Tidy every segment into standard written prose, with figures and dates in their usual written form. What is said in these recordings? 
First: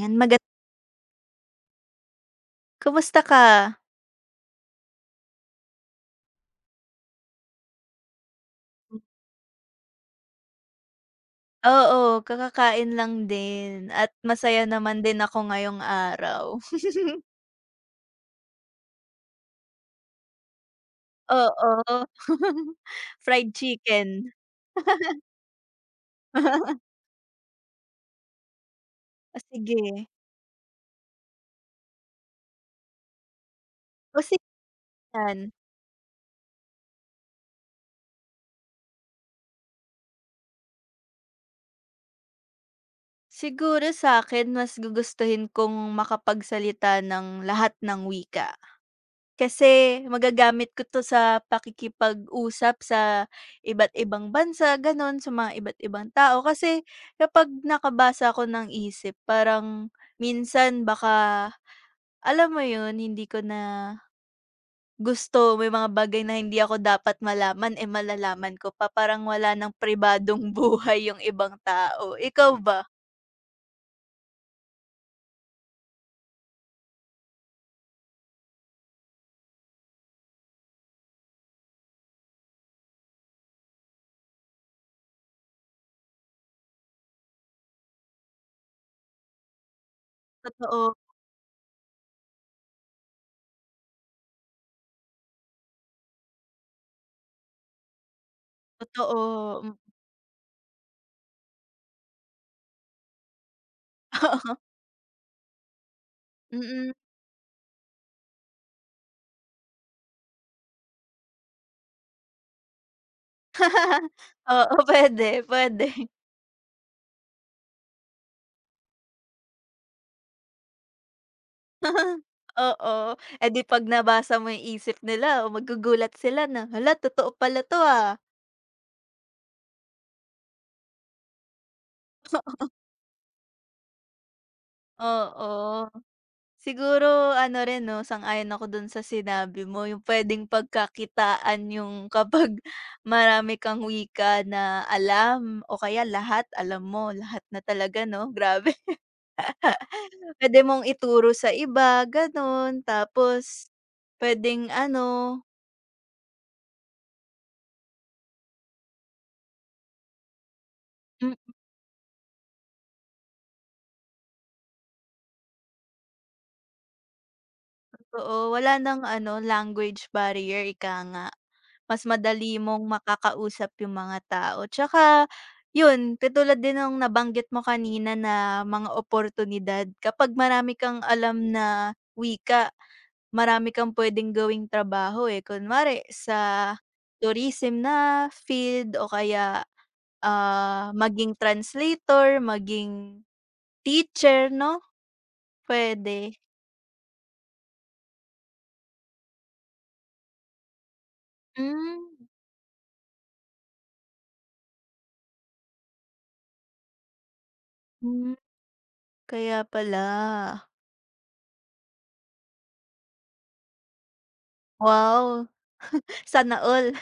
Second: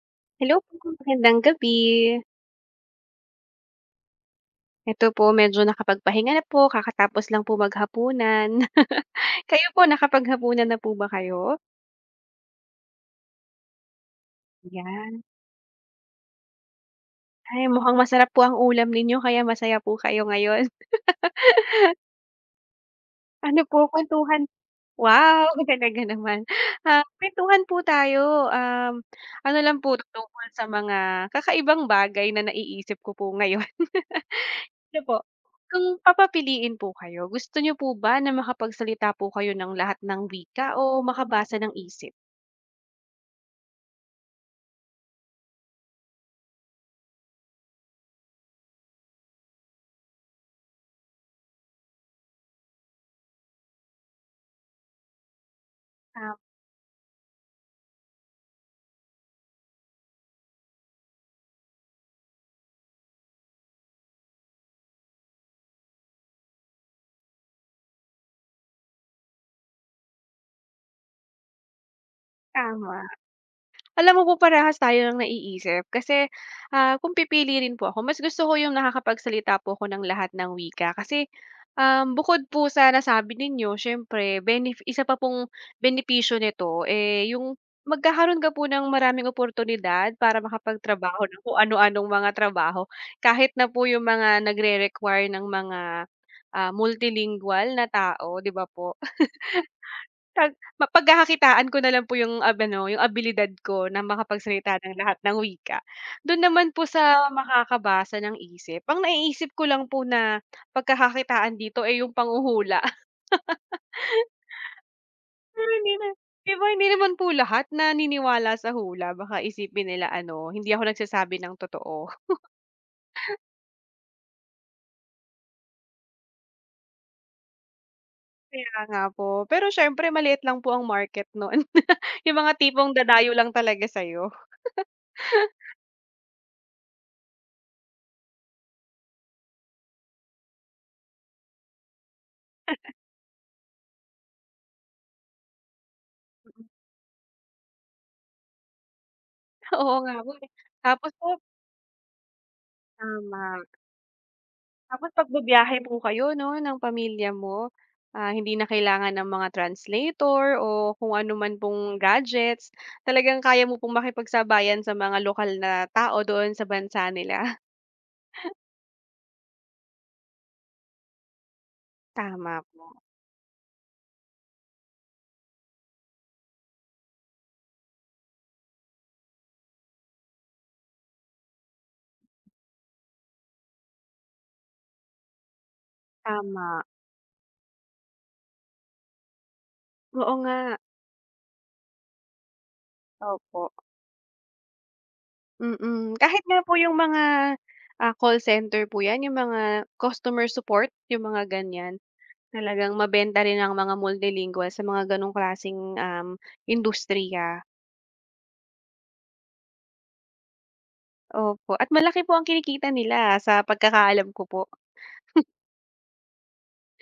Yan maga Hello po, magandang gabi. kumusta ka? Eto po medyo nakapagpahinga na po, kakatapos lang po maghapunan. Hmm. Kayo po nakapaghapunan na po ba kayo? Oo, kakakain lang din at masaya naman din Yan. ako ngayong araw. Ay, mukhang masarap po ang ulam ninyo kaya masaya po kayo ngayon. Oo. Fried Ano po chicken. kwentuhan, wow, talaga naman. Ah, kwentuhan po tayo, Oh, ano lang po sige. tungkol sa mga kakaibang bagay na naiisip ko po ngayon. O sige Ano po, yan. kung papapiliin po kayo, gusto niyo po ba na makapagsalita po kayo ng lahat ng wika o makabasa ng isip? Siguro sa'kin mas gugustuhin kong makapagsalita ng lahat ng wika. Kasi magagamit ko 'to sa pakikipag-usap sa iba't ibang bansa, gano'n, sa mga iba't ibang Ah, tao. Kasi kapag nakabasa ako ng isip parang minsan baka, alam mo 'yun, hindi ko na gusto may mga bagay na hindi ako dapat malaman, malalaman ko pa. Parang wala ng pribadong buhay yung ibang tao. Ikaw ba? tama. Alam mo po parehas tayo ng naiisip kasi, kung pipili rin po ako mas gusto ko yung nakakapagsalita po ako ng lahat ng wika kasi, bukod po sa nasabi ninyo siyempre isa pa pong benepisyo nito, eh, yung magkakaroon ka po ng maraming oportunidad para Totoo, makapagtrabaho ng kung ano-anong mga trabaho kahit na po yung mga nagre-require ng mga, multilingual na tao, 'di ba po? totoo, Pag pagkakakitaan ko na lang po yung ano, yung abilidad ko na hmm, oo. makapagsalita ng lahat ng wika. Dun naman po Mm. sa makakabasa ng isip, ang naiisip ko lang po na pagkakakitaan dito, ay yung panghuhula. Oo, puwede, Pero puwede. hindi na, 'di ba hindi naman po lahat naniniwala sa hula, baka isipin nila ano, hindi ako nagsasabi ng totoo. Oo, di 'pag nabasa mo yung isip nila o magugulat sila na, "Hala totoo pala 'to, ah." Kaya nga po. Pero siyempre maliit lang po ang market nun. Yung mga tipong dadayo lang talaga sa'yo. Oo, siguro ano rin 'no, sang-ayon ako dun sa sinabi mo yung puwedeng pagkakitaan yung kapag marami kang wika na alam o kaya lahat alam mo, lahat na talaga 'no, grabe. Oo nga po, eh. Puwede mong Tapos po. ituro sa iba gano'n, Tama. tapos puwedeng Tapos ano pagbibiyahe po kayo 'no, ng pamilya mo, hindi na kailangan ng mga translator o kung ano mm. man pong gadgets, talagang kaya mo pong makipagsabayan sa mga lokal na tao doon sa bansa nila. Oo, wala ng ano, language barrier, ika nga. Mas Tama madali po, mong makakausap yung mga tao. Tsaka yun, katulad din ng nabanggit mo kanina na mga oportunidad. Kapag marami kang alam na wika, marami kang puwedeng gawing trabaho, eh. Kunwari sa tama. tourism na field o kaya, Oo nga, ah, maging translator, maging opo, teacher 'no, mm. Mm. pwede. Kahit nga po yung mga, call center po 'yan, yung mga customer support, yung mga ganiyan, Hmm, talagang mabenta rin ang mga multilingual sa mga gano'ng klaseng, industriya. hmm, kaya pala. Opo, at malaki po ang kinikita nila sa pagkakaalam ko po. Wow, sana all.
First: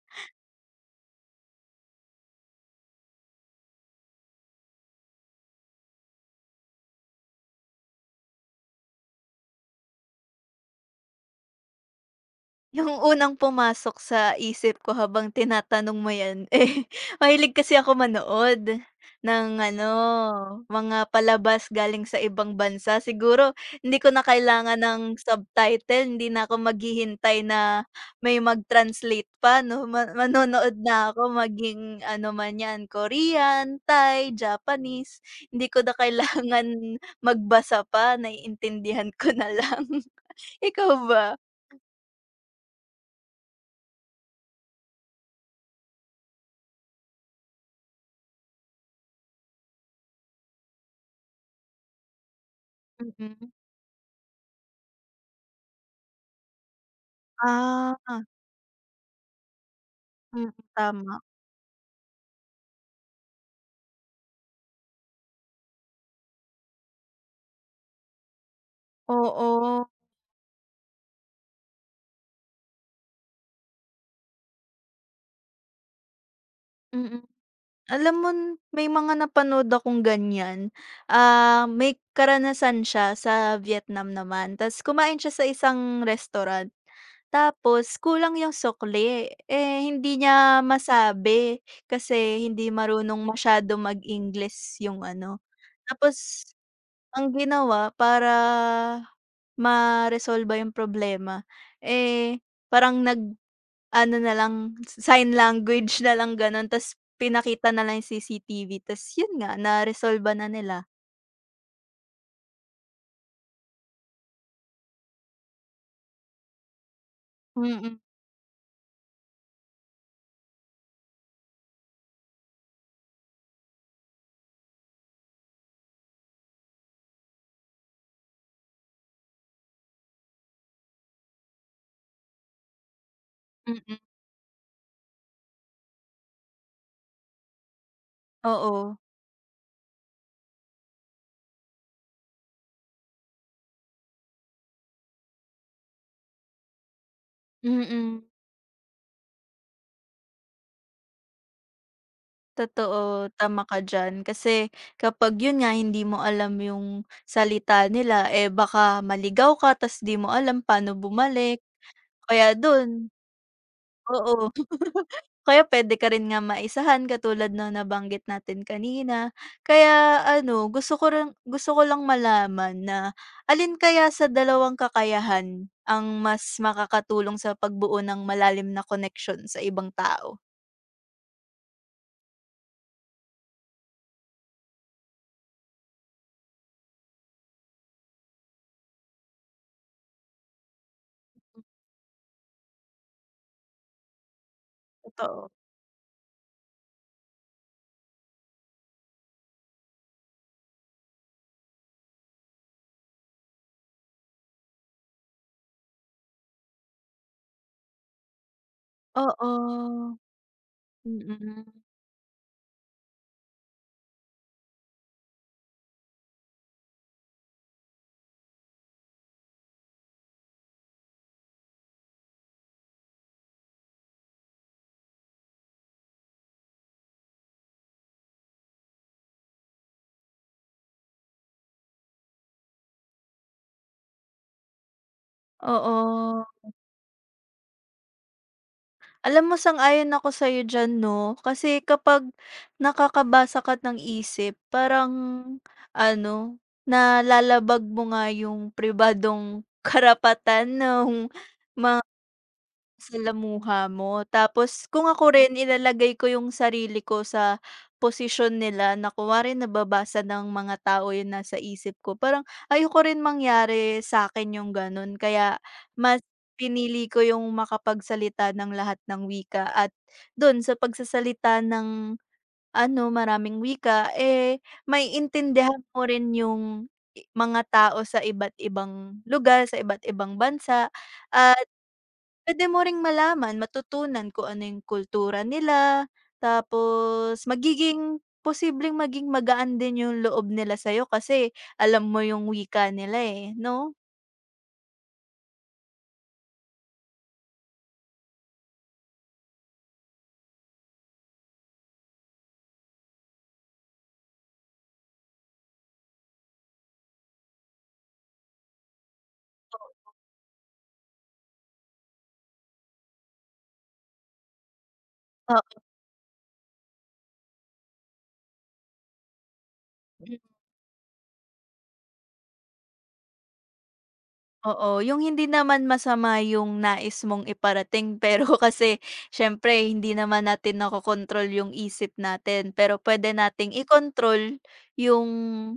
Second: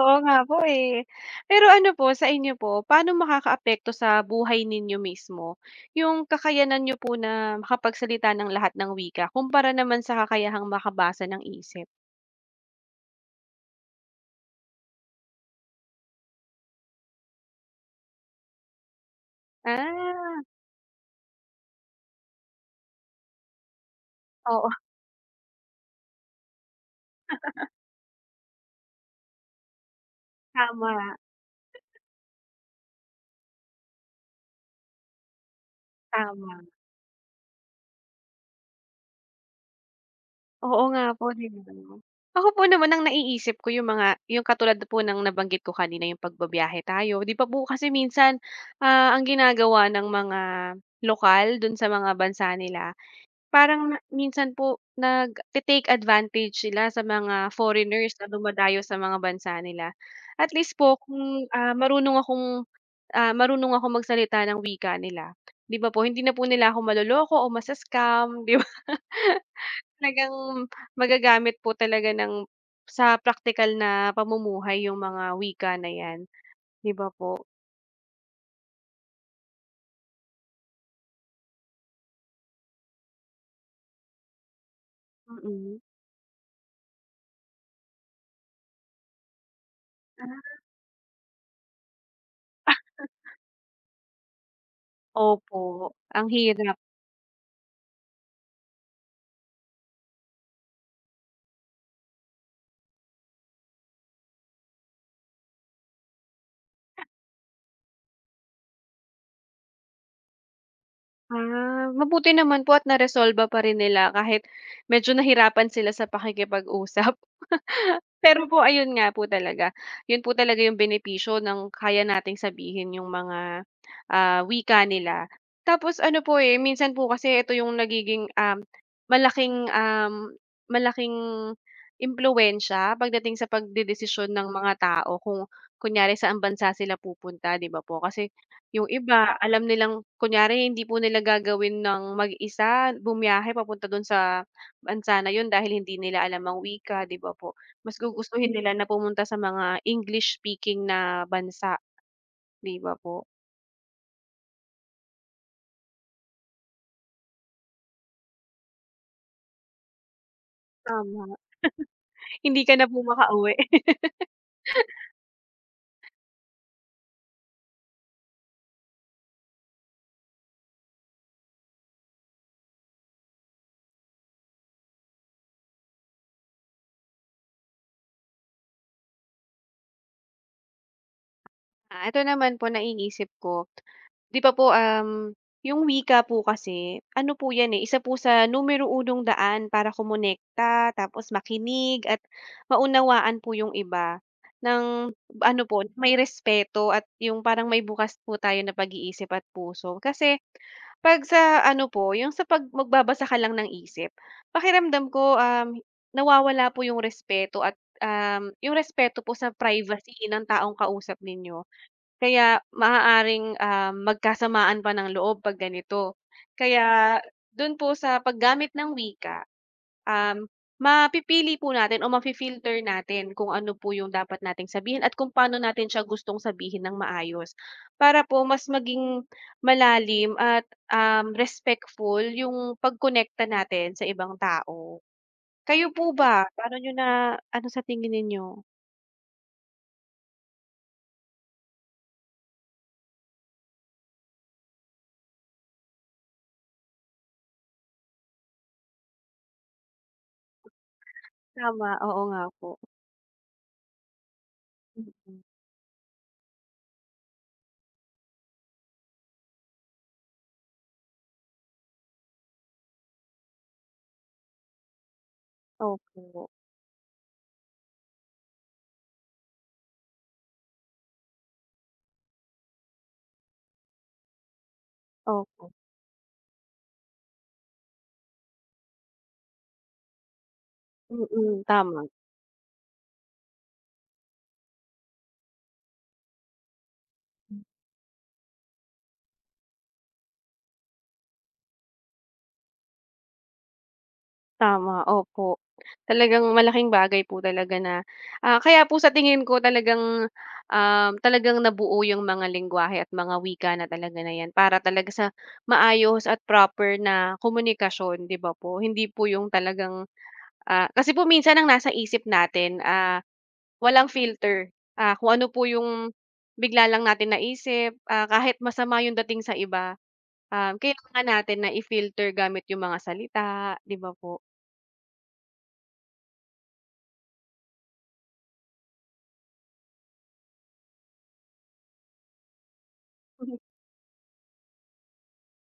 Oo nga po, eh. Pero ano po, sa inyo po, paano makakaapekto sa buhay ninyo mismo yung kakayanan niyo po na makapagsalita ng lahat ng wika kumpara naman sa kakayahang makabasa ng isip? Yung unang pumasok sa isip ko habang tinatanong mo 'yan, mahilig kasi ako manood ng ano, Ah, mga palabas galing sa ibang bansa. Siguro hindi ko na oo, kailangan ng subtitle, hindi na ako maghihintay na may mag-translate pa 'no, ma manonood na tama, ako maging ano man 'yan, Korean, Thai, Japanese. Hindi ko na kailangan tama. magbasa pa, naiintindihan ko na lang. Oo Ikaw nga po, ba? 'di ba? Ako po naman, ang naiisip ko yung yung katulad po ng nabanggit ko kanina, yung pagbibiyahe tayo. 'Di ba po kasi minsan, ang ginagawa ng mga lokal dun sa mga bansa nila, Mm. parang na minsan po nag take advantage sila sa mga Ah, foreigners na dumadayo sa mga bansa nila. mm, At least po tama. kung, marunong ako magsalita ng wika nila, 'di ba po hindi na po nila ako maloloko o masascam, 'di ba? Oo, Talagang magagamit po talaga sa praktikal na pamumuhay yung mga wika na 'yan, 'di ba mm. po? Alam mo may mga napanood akong ganyan, ah, may karanasan siya sa Vietnam naman ta's kumain siya sa Mm. isang restaurant. Tapos kulang yung sukli, hindi Ah, niya masabi kasi hindi marunong masyado mag-English yung ano. opo, ang Tapos hirap. ang ginawa para maresolba yung problema, eh, parang nag-ano na lang, sign language na lang gano'n ta's pinakita na lang yung CCTV ta's yun nga naresolba na nila. Ah, mabuti naman po at naresolba pa rin nila kahit medyo nahirapan sila sa pakikipag-usap. Mm, Pero po ayun nga po talaga, yun po talaga yung benepisyo ng kaya nating sabihin yung mga, wika nila. Tapos ano po, eh, minsan po kasi ito yung nagiging, malaking, um, malaking impluwensiya pagdating sa mm, pagdedesisyon ng mga tao kung kunyari saang bansa sila pupunta, 'di ba po? Kasi yung oo, iba alam nilang kunyari hindi po nila gagawin ng mag-isa, bumiyahe papunta dun sa bansa na yun dahil hindi nila alam ang wika, 'di ba po? Mas mm. gugustuhin nila na pumunta sa mga English speaking na bansa, 'di ba po? Totoo, tama ka diyan. Kasi kapag yun nga hindi mo alam yung salita nila, baka maligaw ka ta's 'di mo alam paano Tama, bumalik, kaya hindi ka na dun po makauwi. oo. Kaya puwede ka rin nga maisahan katulad ng nabanggit natin kanina. Kaya ano, gusto ko rin gusto ko lang malaman na alin kaya sa dalawang kakayahan ang mas makakatulong sa pagbuo ng malalim na connection sa ibang tao? Ah, ito naman po naiisip ko. 'Di ba po, yung wika po kasi ano po 'yan, eh, isa po sa numero unong daan para kumonekta, tapos makinig at maunawaan po yung iba, ng Totoo. ano po, may respeto at yung parang may bukas po tayo na pag-iisip at puso. Kasi 'pag sa ano po, yung sa 'pag magbabasa ka lang ng isip, pakiramdam ko, nawawala po yung respeto at, yung respeto po Oo, sa privacy ng taong kausap ninyo. mm. Kaya maaaring, magkasamaan pa ng loob 'pag ganito. Kaya do'n po sa paggamit ng wika, um, mapipili po natin o mafi-filter natin kung ano po yung dapat nating sabihin at kung paano natin siya gustong sabihin ng maayos. Para po mas maging malalim at, respectful yung pagkonekta natin sa ibang tao. Kayo po Oo. ba, paano niyo, na ano sa tingin ninyo? Alam mo sang-ayon ako sa'yo diyan 'no, kasi kapag nakakabasa ka ng isip parang ano, nalalabag mo nga yung pribadong karapatan ng Tama, mga oo nga po. Salamuha mo tapos Mm, kung ako mm. rin ilalagay ko yung sarili ko sa posisyon nila na kunwari nababasa ng mga tao yung nasa isip ko parang ayoko rin mangyari sa akin yung gano'n kaya mas Opo, pinili ko yung makapagsalita ng lahat ng wika at do'n sa pagsasalita ng ano, maraming wika, may opo. intindihan mo rin yung mga tao sa iba't ibang lugar, sa iba't ibang bansa. Mm, tama, Puwede mo ring malaman, matutunan kung ano yung kultura nila, tapos magiging posibleng maging magaan din yung loob nila sa'yo kasi alam mo yung wika nila, 'no? tama, opo. Talagang malaking bagay po talaga na, kaya po sa tingin ko talagang nabuo yung mga lengguwahe at mga wika na talaga na yan para talaga sa maayos at proper na komunikasyon, 'di ba po? Hindi po yung talagang, kasi po minsan ang nasa isip natin, walang filter, kung ano po Oo. yung bigla lang natin naisip, kahit masama yung dating sa iba. Mm, Kailangan natin na i-filter gamit yung mga salita, 'di ba po? oo, yung hindi naman masama yung nais mong iparating pero kasi siyempre hindi naman natin nakokontrol yung isip natin, pero puwede nating control yung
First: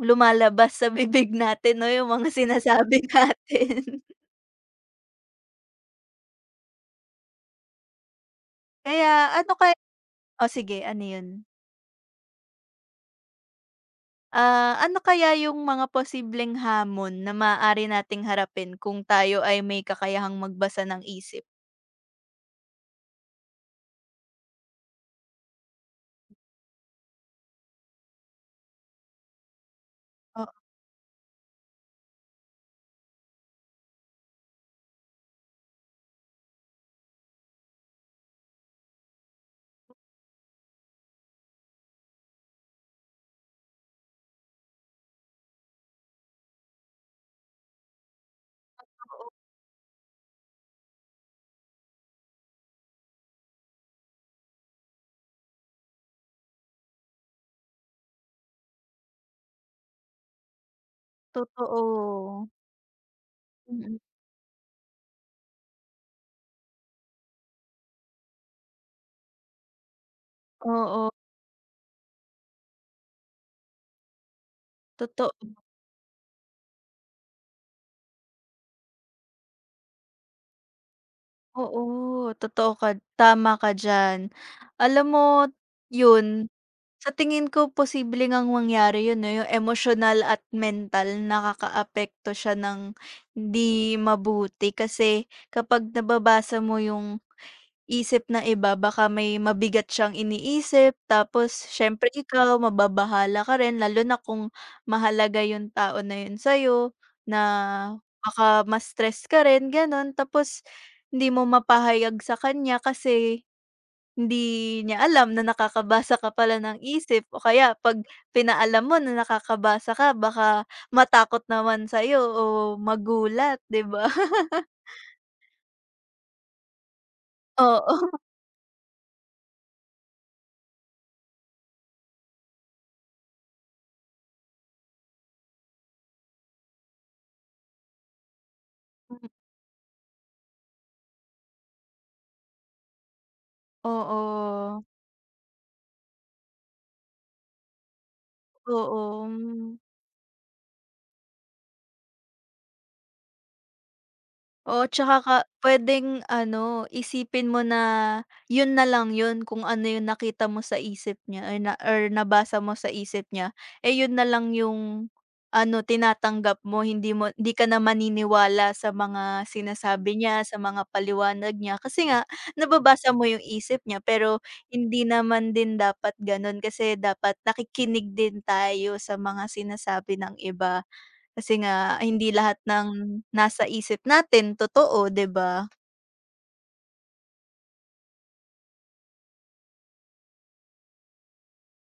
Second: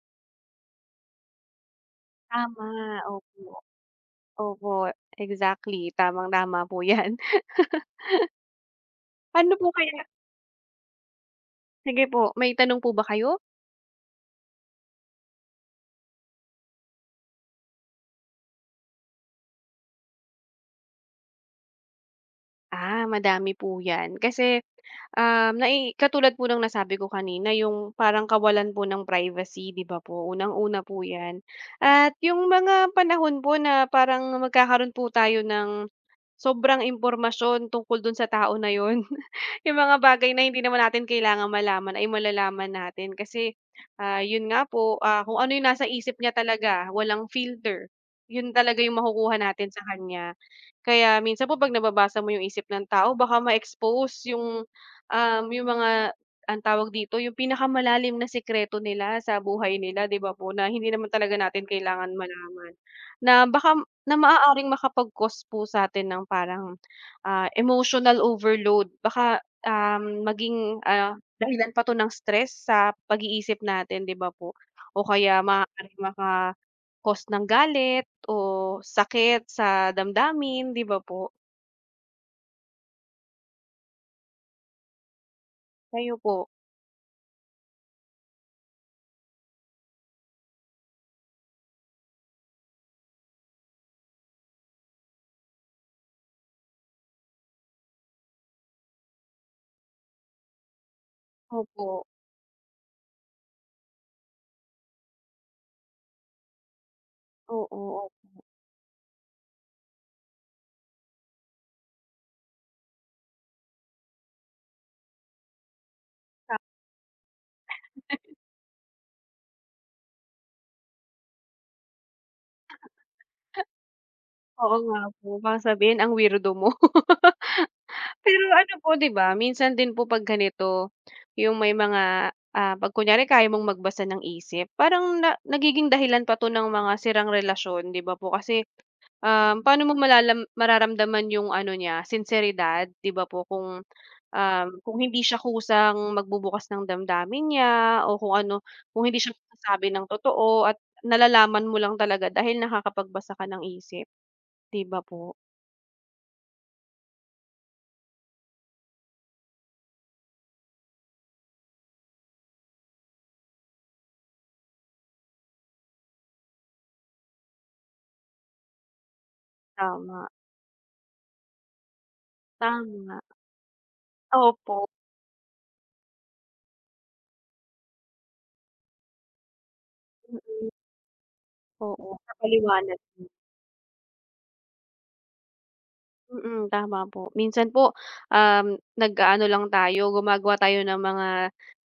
lumalabas sa bibig natin 'no, yung mga Tama, sinasabi opo. natin. Opo, exactly, tamang-tama po 'yan. Kaya Ano ano po kaya kaya O sige, ano yun? Sige po, may tanong po ba kayo? Ah, ano kaya yung mga posibleng hamon na maaari nating harapin kung tayo ay may kakayahang magbasa ng isip? Ah, madami po 'yan. Kasi, Um, nai katulad po ng nasabi ko kanina yung parang kawalan po ng privacy, 'di ba po, unang-una po 'yan. At yung mga panahon po na parang magkakaroon po tayo ng sobrang impormasyon tungkol dun sa tao na yun. Yung mga bagay na hindi naman natin kailangan malaman ay malalaman natin kasi, yun nga po, kung ano yung nasa isip niya talaga walang filter, yun talaga yung Oo, makukuha natin sa kanya. Kaya minsan po 'pag nababasa mo yung isip ng tao baka ma-expose yung, yung mga, ang tawag dito, yung pinakamalalim na sikreto nila sa buhay nila, 'di ba po, na hindi naman talaga natin kailangan totoo. malaman. Na baka Mm. na maaaring makapag-cause po sa'tin ng parang, emotional overload. Baka, maging, Oo, dahilan pa 'to ng stress sa pag-iisip natin, 'di ba po? O totoo kaya maaaring maka-cause ng galit o sakit sa damdamin, 'di ba po? oo, totoo ka tama ka diyan. Alam mo, Kayo yun, po? sa tingin ko posible ngang mangyari yun 'no, yung emotional at mental nakakaapekto siya ng hindi mabuti kasi kapag nababasa mo yung Isip na iba baka may mabigat siyang iniisip tapos Opo, siyempre ikaw mababahala ka rin lalo na kung mahalaga yung tao na yun sa'yo na oo. baka ma-stress ka rin gano'n tapos hindi mo mapahayag sa kanya kasi hindi niya alam na nakakabasa ka pala ng isip o kaya 'pag pinaalam mo na nakakabasa ka baka matakot naman sa'yo o magulat, 'di ba? Oo nga po, baka sabihin ang weirdo mo. Oo. Pero ano po, 'di ba, minsan din po 'pag ganito, yung may mga, 'pag kunyari kaya mong magbasa ng isip, parang na nagiging dahilan pa 'to ng mga sirang relasyon, 'di ba po kasi, paano mo malalam mararamdaman yung ano niya, sinseridad, 'di ba po kung, Oo. kung hindi siya kusang magbubukas ng damdamin niya o kung ano, kung hindi Oo, siya hmm. nagsasabi ng totoo at nalalaman mo lang talaga dahil nakakapagbasa ka ng isip, 'di Oo, ba tsaka ka po? puwedeng ano, isipin mo na yun na lang yun kung ano yung nakita mo sa isip niya or na or nabasa mo sa isip niya, yun na lang yung ano, tinatanggap mo hindi ka na maniniwala sa mga sinasabi Tama. niya, sa mga paliwanag niya kasi nga nababasa Tama, mo yung isip niya pero opo, hindi naman din dapat gano'n kasi dapat nakikinig din tayo sa mga sinasabi ng mm, iba. Kasi nga oo, hindi lahat ng napaliwanag. nasa isip natin totoo, 'di ba? Mm, tama po. Minsan po, um, nag-aano lang tayo, gumagawa tayo ng mga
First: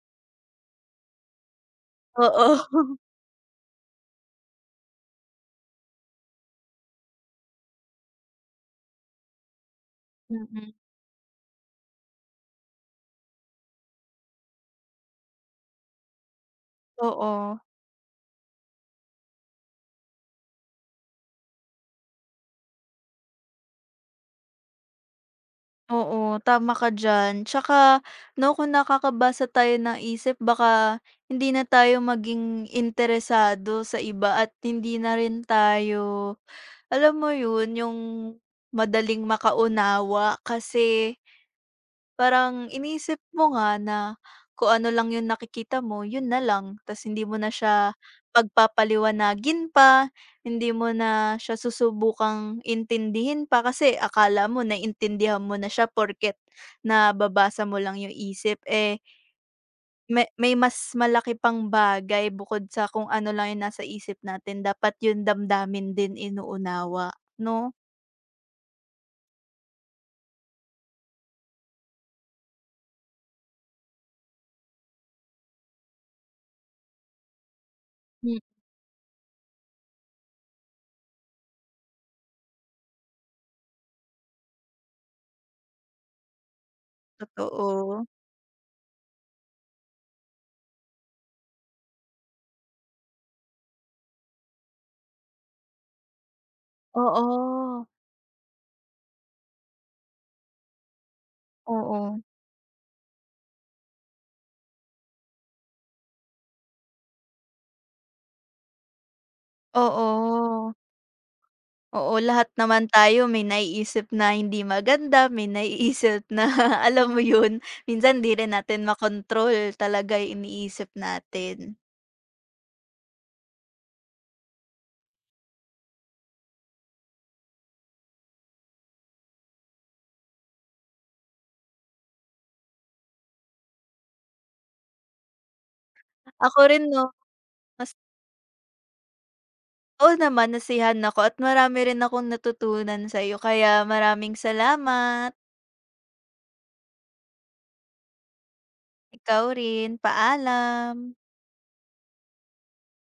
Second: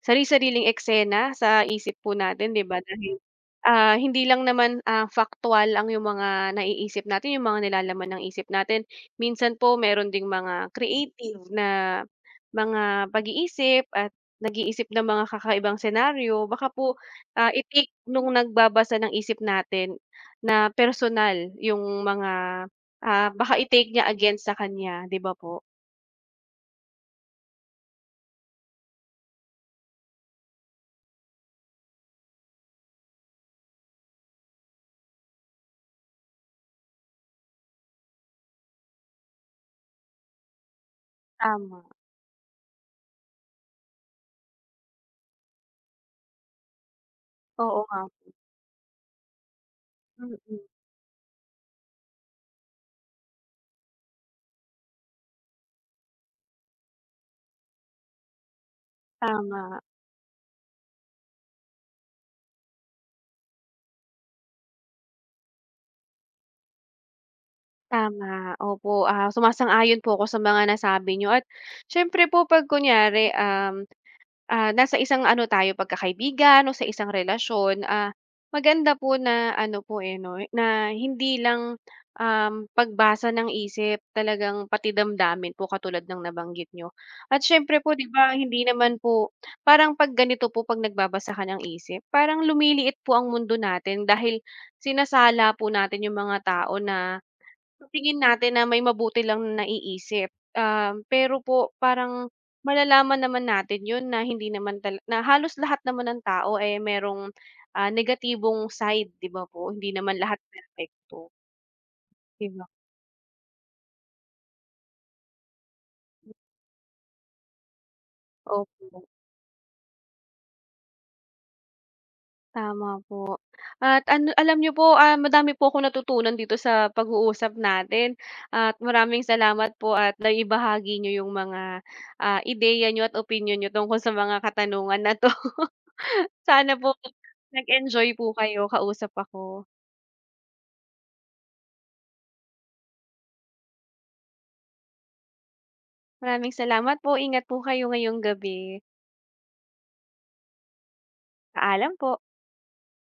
sari-sariling eksena sa isip po Oo. natin, 'di ba? Dahil, hindi lang naman, factual ang yung mga naiisip natin, yung mga nilalaman ng isip natin. Minsan po meron ding mga Mm, creative na mga pag-iisip at nag-iisip ng mga kakaibang senaryo. Baka po, ah, oo. i nung nagbabasa ng isip natin na personal yung mga, baka i-take niya against sa kanya, 'di ba po? Oo, tama ka diyan. Tsaka 'no, kung nakakabasa tayo ng isip baka hindi na tayo maging interesado sa iba at hindi na rin tayo, alam mo 'yun, yung madaling makaunawa kasi Tama, parang iniisip mo nga na kung ano lang yung nakikita mo, yun na lang. Tas hindi mo na oo siya nga, pagpapaliwanagin pa, mm, hindi mo na siya susubukang intindihin pa kasi akala mo naintindihan mo na siya porket nababasa mo lang yung isip. Eh, tama, may mas malaki pang bagay bukod sa kung ano lang yung nasa isip natin. Dapat yung damdamin din inuunawa, no? tama, opo, sumasang-ayon po ako sa mga nasabi niyo, at siyempre po 'pag kunyari, ah, nasa isang ano tayo pagkakaibigan o sa isang relasyon, Hmm. maganda po na ano po, eh, 'no, na hindi lang, pagbasa ng isip talagang pati damdamin po, katulad ng nabanggit nyo. At siyempre po Totoo. 'di ba hindi naman po, parang 'pag ganito po 'pag nagbabasa ka ng isip parang lumiliit po ang mundo natin dahil sinasala po natin yung mga tao na sa Oo. tingin natin na may mabuti lang na naiisip, pero po parang Oo. malalaman naman natin yun na hindi naman tala na halos lahat naman ng tao, eh, merong, negatibong side, 'di ba po? Hindi Oo. naman lahat Oo. perpekto, Oo, 'di lahat ba? naman tayo may naiisip na hindi maganda, may naiisip na alam mo yun, minsan di rin natin Opo, makontrol talaga yung iniisip natin. tama po. At ano alam niyo po, madami po akong natutunan dito sa pag-uusap natin, at maraming salamat po at naibahagi niyo yung mga, ideya niyo at opinyon niyo tungkol sa mga katanungan na 'to. Ako Sana rin po 'no, mas nag-enjoy po kayo, kausap ako. oo naman nasiyahan ako at marami rin akong natutunan sa'yo kaya maraming salamat. Maraming salamat po, ingat po kayo ngayong gabi. Ikaw rin, paalam. Paalam po.